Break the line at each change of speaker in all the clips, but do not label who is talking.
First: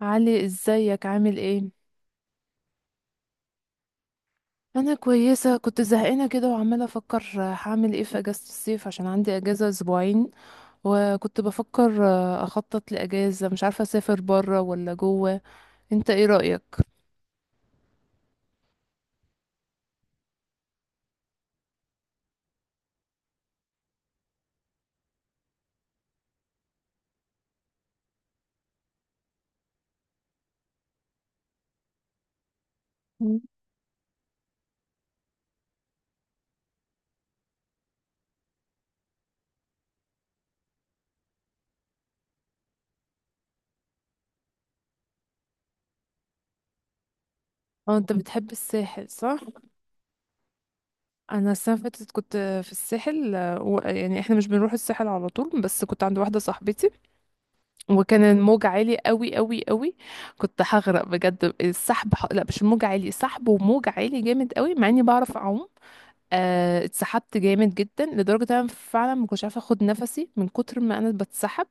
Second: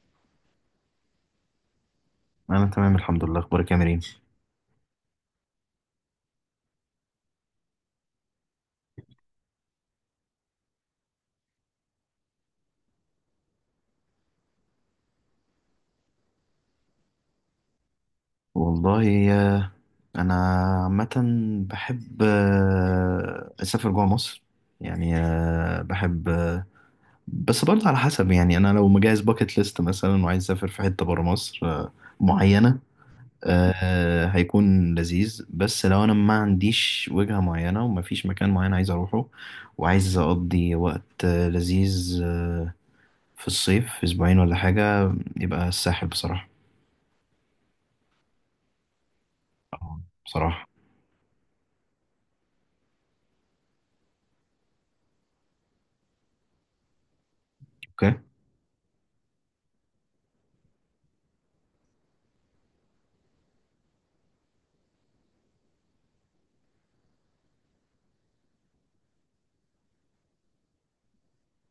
علي، ازيك عامل ايه؟
انا تمام الحمد لله. اخبارك يا مريم؟
انا كويسه، كنت زهقانه كده وعماله افكر هعمل ايه في اجازه الصيف، عشان عندي اجازه اسبوعين. وكنت بفكر اخطط لاجازه، مش عارفه اسافر بره ولا جوه. انت ايه رايك؟
والله انا عامه بحب اسافر جوه مصر. يعني آه، بحب آه، بس برضه على حسب، يعني انا لو مجهز باكت ليست مثلا وعايز اسافر في حته بره مصر معينه،
مم.
هيكون لذيذ. بس لو انا ما عنديش وجهه معينه ومفيش مكان معين عايز اروحه وعايز اقضي وقت لذيذ في الصيف في اسبوعين ولا حاجه، يبقى الساحل بصراحه.
اه، انت بتحب الساحل، صح؟
بصراحه
انا السنه اللي فاتت كنت في الساحل يعني احنا مش بنروح الساحل على طول، بس كنت عند واحده صاحبتي.
اوكي.
وكان الموج عالي قوي قوي قوي. كنت هغرق بجد، السحب لا مش الموج عالي، سحب وموج عالي جامد قوي، مع اني بعرف اعوم. اتسحبت جامد جدا، لدرجة إن انا فعلا ما كنتش عارفة اخد نفسي من كتر ما انا بتسحب.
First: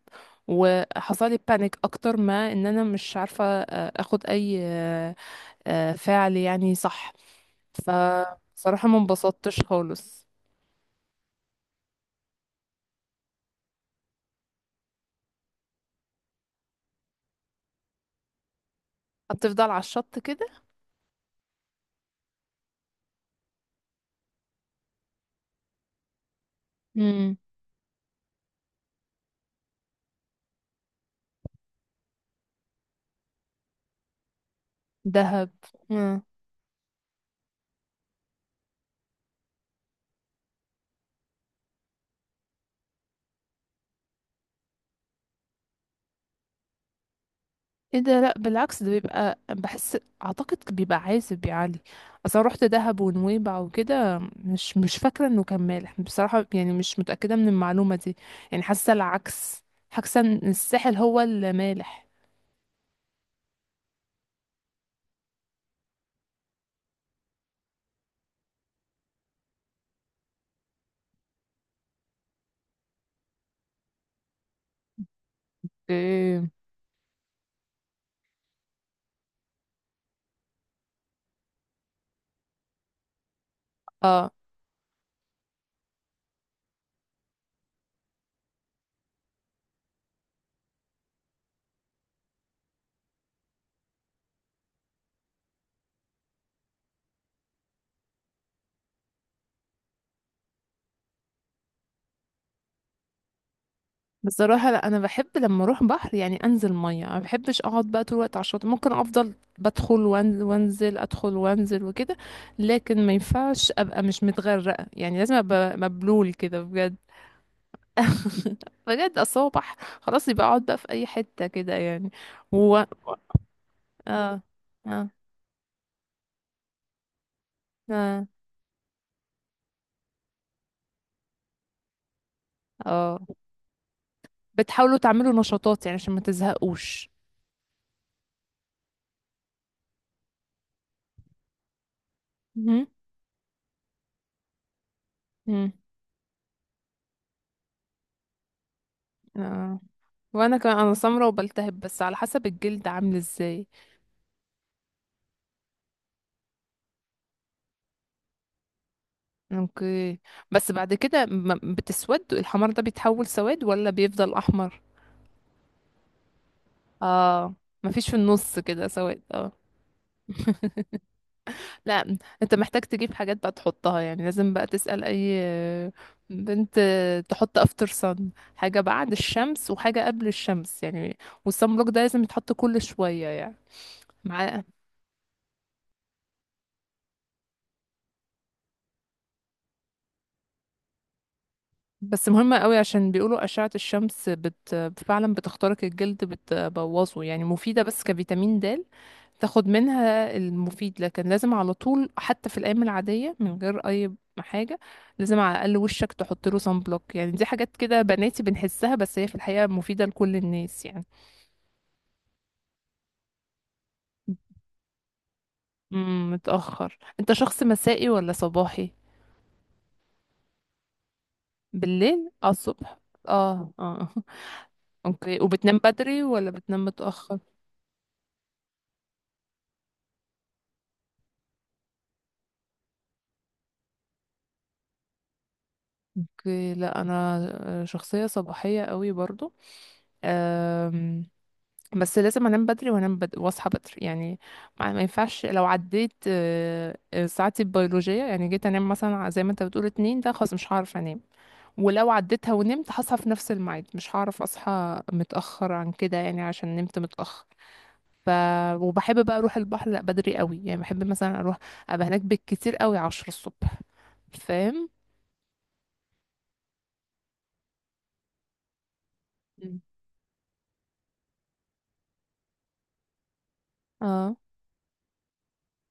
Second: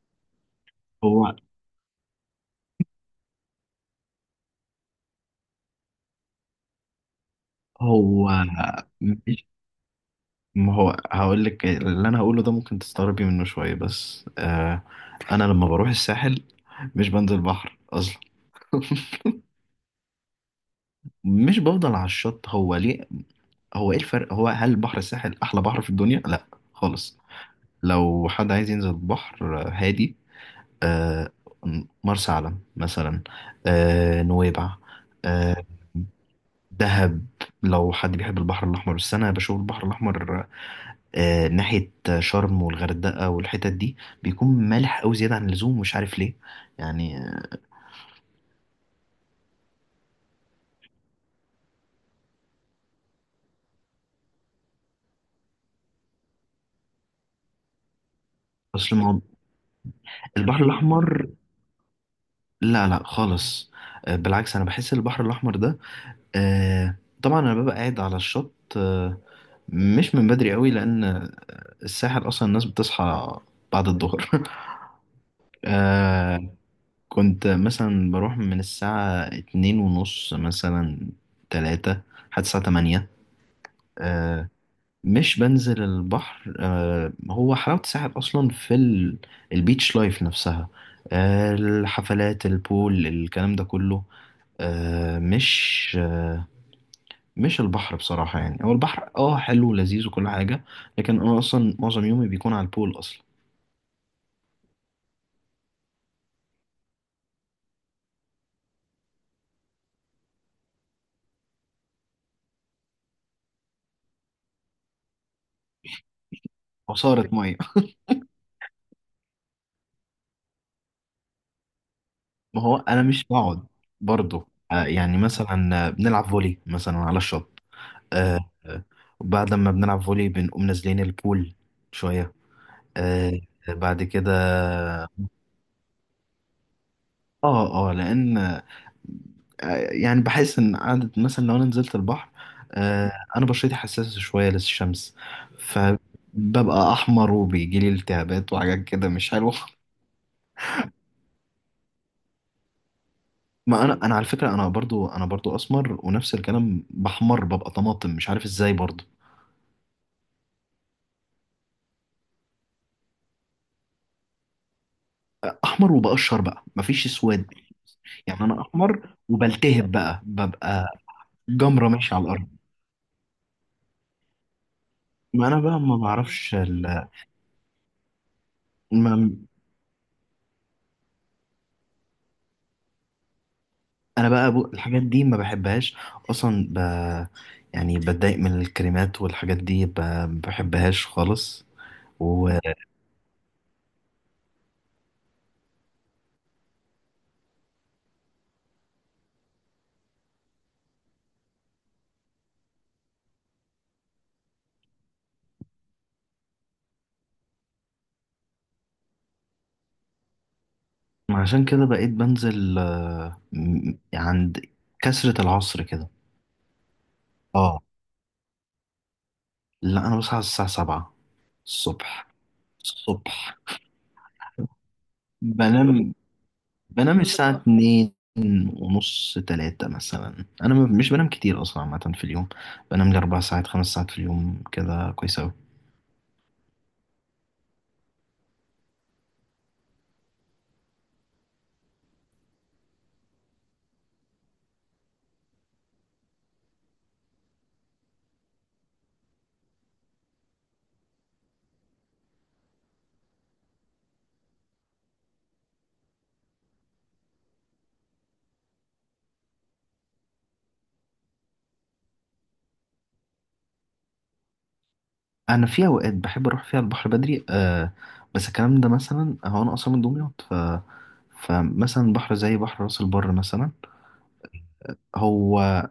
وحصل
هو
لي بانيك اكتر، ما ان انا مش عارفة اخد اي فعل، يعني صح.
هو
فصراحة ما
مش
انبسطتش خالص.
ما هو هقول لك اللي انا هقوله ده ممكن تستغربي منه شويه، بس آه انا لما بروح الساحل مش بنزل بحر اصلا.
هتفضل على الشط كده؟
مش بفضل على الشط. هو ليه؟ هو ايه الفرق؟ هو هل بحر الساحل احلى بحر في الدنيا؟ لا خالص.
امم.
لو حد عايز ينزل بحر هادي، آه مرسى علم مثلا، آه نويبع،
دهب.
آه دهب. لو حد بيحب البحر الاحمر، بس انا بشوف البحر الاحمر ناحية شرم والغردقة والحتت دي بيكون مالح أوي زيادة عن اللزوم، مش عارف ليه. يعني آه،
ايه ده؟ لا، بالعكس، ده بيبقى بحس اعتقد بيبقى عازب يا علي. اصلا رحت دهب ونويبع وكده، مش فاكره انه كان مالح بصراحه، يعني مش متاكده من المعلومه دي. يعني حاسه
أصل ما هو
العكس، حاسه ان
البحر
الساحل هو
الأحمر
اللي مالح.
لا لا خالص. بالعكس أنا بحس البحر الأحمر ده آه، طبعا أنا ببقى قاعد على الشط مش من بدري قوي، لأن الساحل أصلا الناس بتصحى بعد الظهر.
ايه؟
آه، كنت مثلا بروح من الساعة اتنين ونص مثلا، تلاتة، لحد الساعة تمانية.
اه.
آه، مش بنزل البحر. هو حلاوة الساحل أصلا في البيتش لايف نفسها، الحفلات البول الكلام ده كله، آه، مش آه، مش البحر بصراحة. يعني هو البحر اه حلو ولذيذ وكل حاجة، لكن أنا أصلا معظم يومي بيكون على البول أصلا.
بصراحه، لا انا بحب لما اروح بحر يعني انزل ميه، ما بحبش اقعد بقى طول الوقت على الشاطئ، ممكن افضل بدخل وانزل، ادخل وانزل وكده. لكن ما ينفعش ابقى مش متغرقه، يعني لازم ابقى مبلول كده بجد.
عصارة مية.
بجد، اصل هو خلاص يبقى اقعد بقى في اي حته كده يعني
ما هو
و
أنا مش بقعد
اه.
برضه،
اه.
يعني مثلا بنلعب فولي مثلا على الشط.
اه.
آه، آه، وبعد ما بنلعب فولي بنقوم نازلين البول شوية،
اه.
آه، بعد كده.
بتحاولوا تعملوا نشاطات يعني عشان ما تزهقوش؟
اه اه، لان يعني بحس ان قعدة مثلا لو انا نزلت البحر،
مهم.
انا بشرتي حساسة شوية للشمس،
مم.
فببقى احمر وبيجي لي التهابات وحاجات كده مش حلوة.
اه. وانا كمان انا سمرة وبلتهب، بس على حسب الجلد عامل ازاي.
ما انا على فكرة انا برضو اسمر ونفس الكلام، بحمر ببقى طماطم مش عارف ازاي برضو.
اوكي. بس بعد كده بتسود؟ الحمار ده بيتحول سواد ولا بيفضل احمر؟
احمر وبقشر بقى، مفيش اسود.
اه. مفيش في
يعني
النص
انا
كده
احمر
سواد، اه.
وبلتهب بقى، ببقى جمرة ماشية
لا،
على الارض.
انت محتاج تجيب حاجات بقى تحطها، يعني لازم بقى تسأل اي
ما انا بقى ما بعرفش
بنت
ال...
تحط افتر صن، حاجة بعد
ما
الشمس وحاجة قبل الشمس يعني. والصن بلوك ده لازم يتحط كل شوية يعني.
انا بقى
مع
الحاجات دي ما بحبهاش اصلا. يعني بتضايق من الكريمات والحاجات دي، ما بحبهاش خالص.
بس مهمة قوي، عشان بيقولوا أشعة الشمس فعلا بتخترق الجلد، بتبوظه، يعني مفيدة بس كفيتامين د، تاخد منها المفيد. لكن لازم على طول، حتى في الايام العاديه من غير اي حاجه، لازم على الاقل وشك تحط له صن بلوك. يعني دي حاجات كده بناتي بنحسها، بس هي في الحقيقه مفيده لكل الناس يعني.
وعشان كده بقيت بنزل عند كسرة العصر كده.
متاخر. انت شخص
اه
مسائي ولا صباحي؟
لا انا بصحى الساعة 7 الصبح.
بالليل؟ اه، الصبح.
الصبح
اه، اه. اوكي. وبتنام
بنام.
بدري ولا بتنام
بنام
متاخر؟
الساعة 2 ونص تلاتة مثلا. مش بنام كتير أصلا عامة في اليوم. بنام لي أربع ساعات خمس ساعات في اليوم كده كويس.
اوكي. لا انا شخصيه صباحيه قوي برضو، بس لازم انام بدري، وانام بدري واصحى بدري يعني. ما ينفعش، لو عديت ساعتي البيولوجية، يعني جيت انام مثلا زي ما انت بتقول 2، ده خلاص مش هعرف انام. ولو عديتها ونمت هصحى في نفس الميعاد، مش هعرف اصحى متأخر عن كده يعني عشان نمت متأخر. ف وبحب بقى اروح البحر لا بدري قوي، يعني بحب مثلا اروح ابقى هناك بالكتير قوي 10 الصبح. فاهم؟
انا في اوقات بحب اروح فيها البحر بدري آه، بس الكلام ده مثلا، هو انا
مم.
اصلا من دمياط، ف فمثلا بحر زي بحر راس البر مثلا.
اه.
هو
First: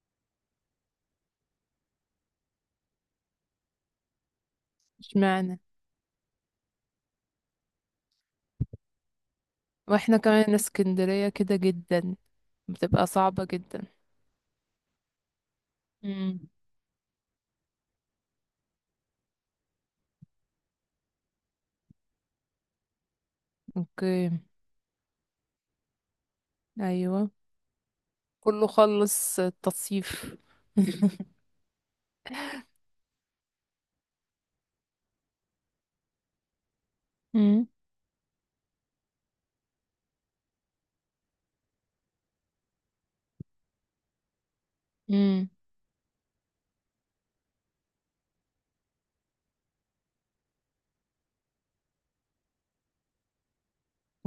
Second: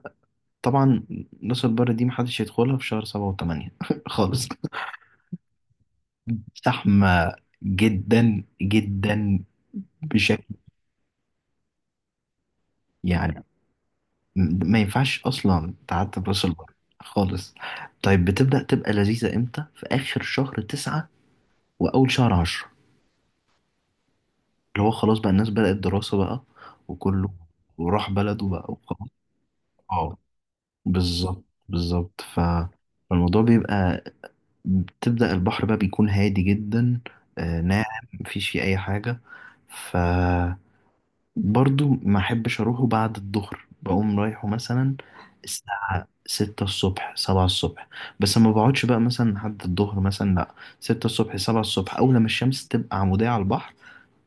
طبعا راس البر دي محدش يدخلها في شهر سبعة وثمانية خالص.
اشمعنى؟
زحمة جدا جدا
واحنا
بشكل،
كمان اسكندرية كده جدا، بتبقى
يعني
صعبة جدا.
ما ينفعش اصلا تعدي
امم.
راس البر خالص. طيب بتبدأ تبقى لذيذة امتى؟ في اخر شهر تسعة واول شهر عشرة،
اوكي.
اللي هو خلاص بقى الناس بدأت دراسة بقى
ايوه.
وكله وراح بلده بقى
كله
وخلاص.
خلص
اه
التصيف.
بالظبط بالظبط. فالموضوع بيبقى، بتبدأ البحر بقى بيكون هادي جدا،
امم،
ناعم مفيش فيه أي حاجة. ف برضو ما احبش اروحه بعد الظهر. بقوم رايحه مثلا
امم.
الساعة ستة الصبح سبعة الصبح، بس ما بقعدش بقى مثلا لحد الظهر مثلا، لا. ستة الصبح سبعة الصبح، أول لما الشمس تبقى عمودية على البحر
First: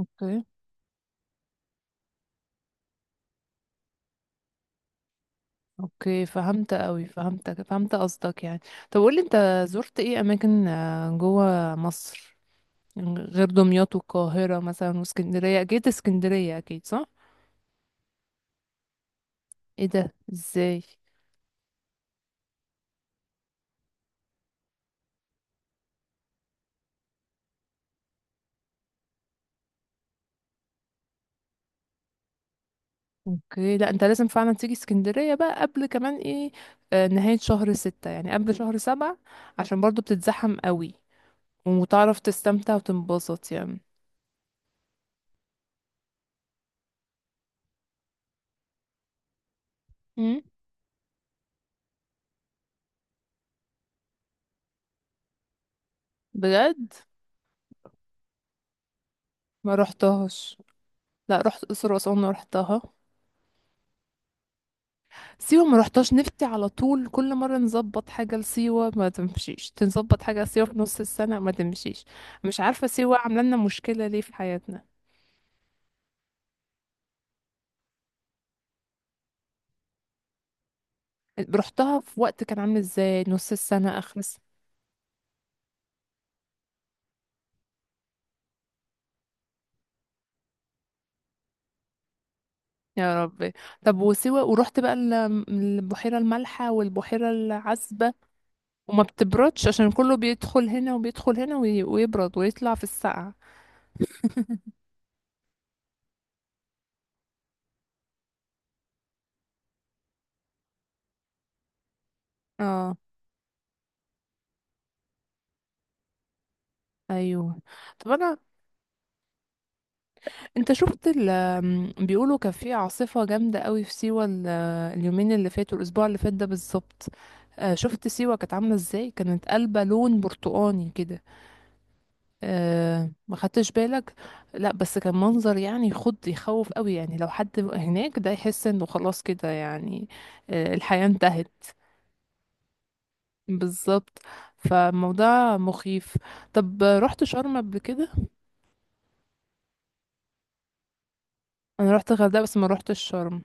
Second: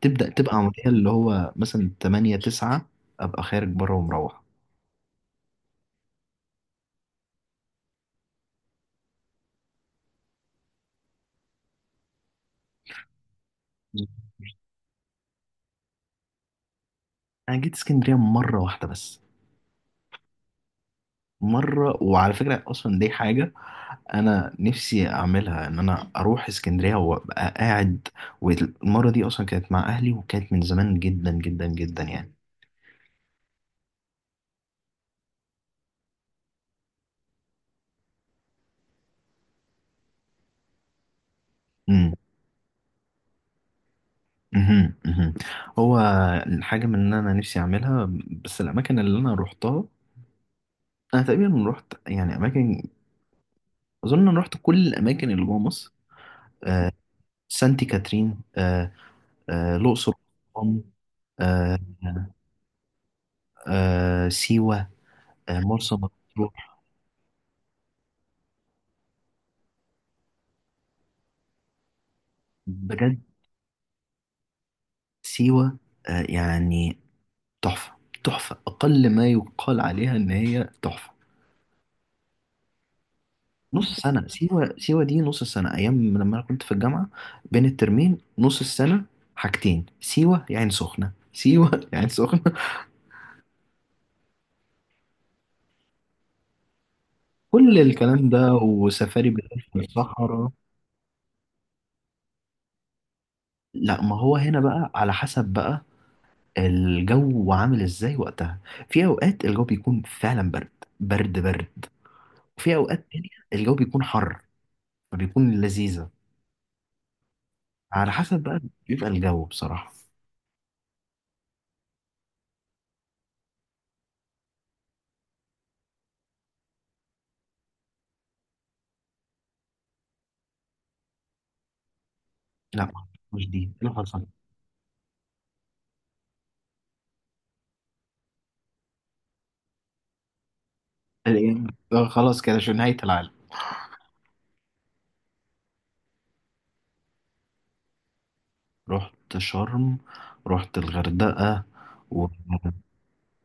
تبدأ تبقى عمودية، اللي هو مثلا تمانية تسعة، أبقى خارج بره ومروح.
اوكي، فهمت قوي، فهمتك، فهمت قصدك يعني. طب قولي انت، زرت ايه اماكن جوه مصر؟ يعني غير دمياط والقاهرة مثلا، واسكندرية اكيد، اسكندرية اكيد، صح؟
أنا جيت اسكندرية مرة واحدة بس.
ايه ده؟ ازاي؟
مرة، وعلى فكرة أصلا دي حاجة أنا نفسي أعملها، إن أنا أروح اسكندرية وأبقى قاعد. والمرة دي أصلا كانت مع أهلي وكانت من زمان جدا جدا جدا يعني.
اوكي. لا انت لازم فعلا تيجي اسكندرية بقى قبل كمان ايه، نهاية شهر 6، يعني قبل شهر 7، عشان برضو بتتزحم قوي،
امم
وتعرف تستمتع وتنبسط يعني.
امم. هو الحاجة من إن أنا نفسي أعملها، بس الأماكن اللي أنا روحتها،
امم.
أنا تقريبا روحت يعني أماكن، أظن أنا روحت كل الأماكن اللي جوه مصر. آه
بجد؟
سانتي كاترين، آه
ما
آه الأقصر
رحتهاش.
وأسوان،
لا، رحت
آه
الاقصر واسوان رحتها.
آه سيوة آه
سيوه ما
مرسى
رحتهاش، نفسي على
مطروح.
طول. كل مره نظبط حاجه لسيوه ما تمشيش، تنظبط حاجه لسيوه في نص السنه ما تمشيش. مش عارفه سيوه
بجد
عامله لنا مشكله ليه في حياتنا.
سيوة يعني تحفة. تحفة أقل ما يقال عليها إن هي تحفة.
رحتها في وقت كان عامل ازاي؟ نص السنه،
نص
اخر
سنة.
السنة.
سيوة، سيوة دي نص سنة أيام لما أنا كنت في الجامعة، بين الترمين نص السنة. حاجتين، سيوة يا عين سخنة، سيوة يا عين سخنة.
يا ربي. طب وسيوه، ورحت بقى البحيره المالحه والبحيره
كل
العذبه؟
الكلام ده
وما
وسفاري بالليل
بتبردش؟
في
عشان كله
الصحراء.
بيدخل هنا وبيدخل هنا ويبرد ويطلع في السقعه.
لا ما هو هنا بقى على حسب بقى الجو عامل إزاي وقتها. في أوقات الجو بيكون فعلا برد، برد. وفي
اه.
أوقات تانية الجو بيكون حر، فبيكون لذيذة.
ايوه. طب
على
انا
حسب بقى، بيبقى الجو بصراحة.
انت شفت ال آم، بيقولوا كان في عاصفة جامدة قوي في سيوة اليومين اللي فاتوا، الأسبوع اللي فات ده بالظبط. شفت سيوة كانت عاملة ازاي؟ كانت قلبة لون برتقاني كده.
لا
ما
مش دي. ايه
خدتش
اللي
بالك؟
حصل؟
لا، بس كان منظر يعني يخض، يخوف قوي، يعني لو حد هناك ده يحس انه خلاص كده يعني الحياة انتهت.
الإيه؟ خلاص كده شو نهاية العالم.
بالظبط. فالموضوع مخيف. طب رحت شرم قبل كده؟
رحت شرم، رحت الغردقة
انا رحت
و...
الغردقة بس ما رحتش شرم.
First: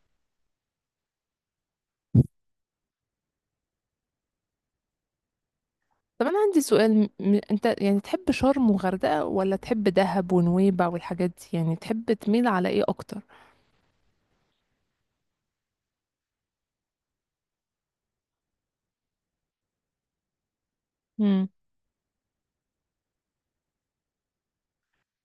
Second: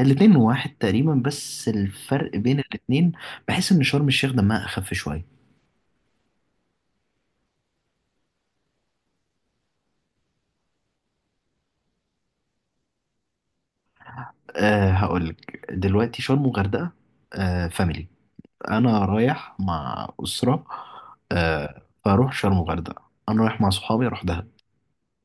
الاتنين واحد تقريبا، بس الفرق بين الاتنين، بحس ان شرم الشيخ دمها اخف شوية.
طب انا عندي سؤال، انت يعني تحب شرم وغردقة ولا تحب دهب ونويبع والحاجات دي؟ يعني تحب تميل على ايه اكتر؟
أه هقولك دلوقتي، شرم وغردقة أه فاميلي، انا رايح مع اسرة، أه فاروح شرم وغردقة. انا رايح مع صحابي، اروح دهب.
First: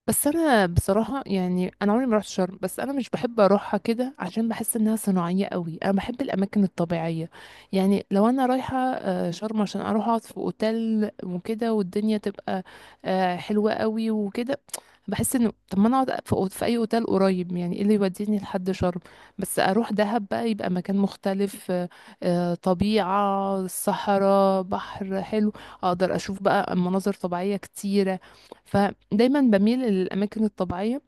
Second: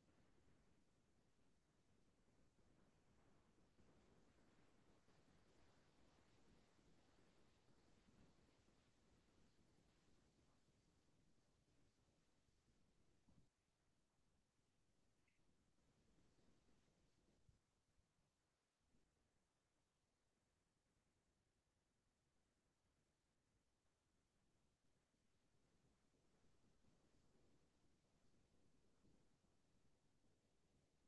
بس انا بصراحه يعني، انا عمري ما رحت شرم، بس انا مش بحب اروحها كده عشان بحس انها صناعيه قوي، انا بحب الاماكن الطبيعيه. يعني لو انا رايحه شرم عشان اروح اقعد في اوتيل وكده، والدنيا تبقى حلوه قوي وكده، بحس انه طب ما انا اقعد في في اي اوتيل قريب، يعني ايه اللي يوديني لحد شرم؟ بس اروح دهب بقى يبقى مكان مختلف، طبيعه، صحراء، بحر حلو، اقدر اشوف بقى مناظر طبيعيه كتيره. فدايما بميل للاماكن الطبيعيه.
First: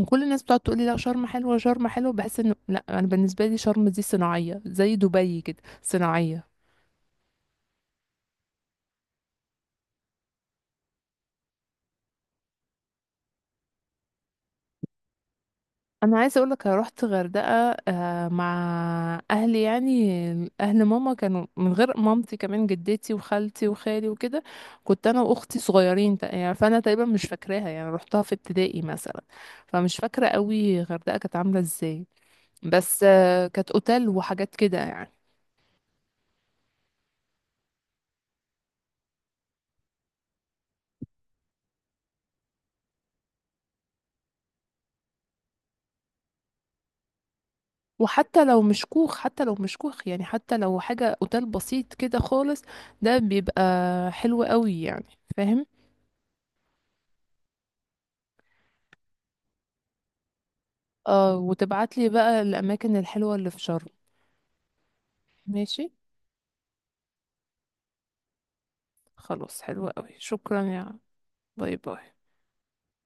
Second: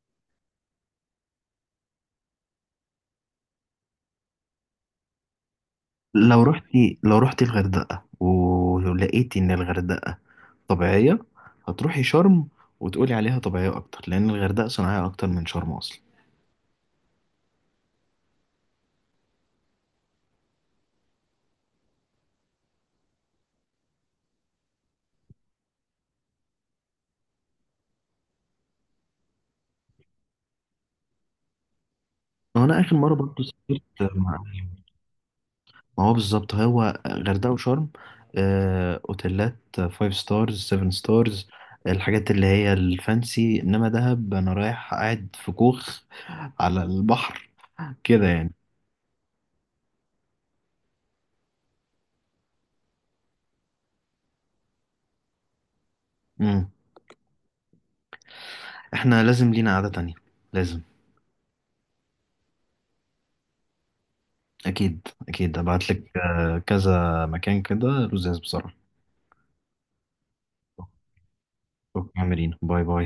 وكل الناس بتقعد تقول لي لا، شرم حلوه، شرم حلوه، بحس انه لا، انا بالنسبه لي شرم دي صناعيه زي دبي، كده
لو
صناعيه.
رحتي لو رحتي الغردقة ولقيتي إن الغردقة طبيعية، هتروحي شرم وتقولي عليها طبيعية أكتر، لأن الغردقة صناعية أكتر من شرم أصلا.
انا عايزه اقول لك، رحت غردقه مع اهلي يعني. اهل ماما كانوا من غير مامتي كمان، جدتي وخالتي وخالي وكده. كنت انا واختي صغيرين، يعني فانا تقريبا مش فاكراها يعني، رحتها في ابتدائي مثلا. فمش فاكره قوي غردقه كانت عامله ازاي،
وأنا آخر
بس
مرة برضه
كانت اوتيل
سافرت مع،
وحاجات كده يعني.
ما هو بالظبط هو غردقة وشرم أوتيلات فايف ستارز سيفن ستارز، الحاجات اللي هي الفانسي. إنما دهب أنا رايح قاعد في كوخ على البحر كده
وحتى
يعني.
لو مش كوخ، حتى لو مش كوخ يعني، حتى لو حاجة اوتيل بسيط كده خالص، ده بيبقى حلو قوي يعني. فاهم؟
مم. إحنا لازم لينا قعدة تانية. لازم.
اه، وتبعتلي بقى الاماكن الحلوة اللي في شرم.
اكيد اكيد
ماشي.
ابعت لك كذا مكان كده لزاز بصراحه.
خلاص، حلوة قوي. شكرا يا. باي
اوكي،
باي.
عاملين باي باي.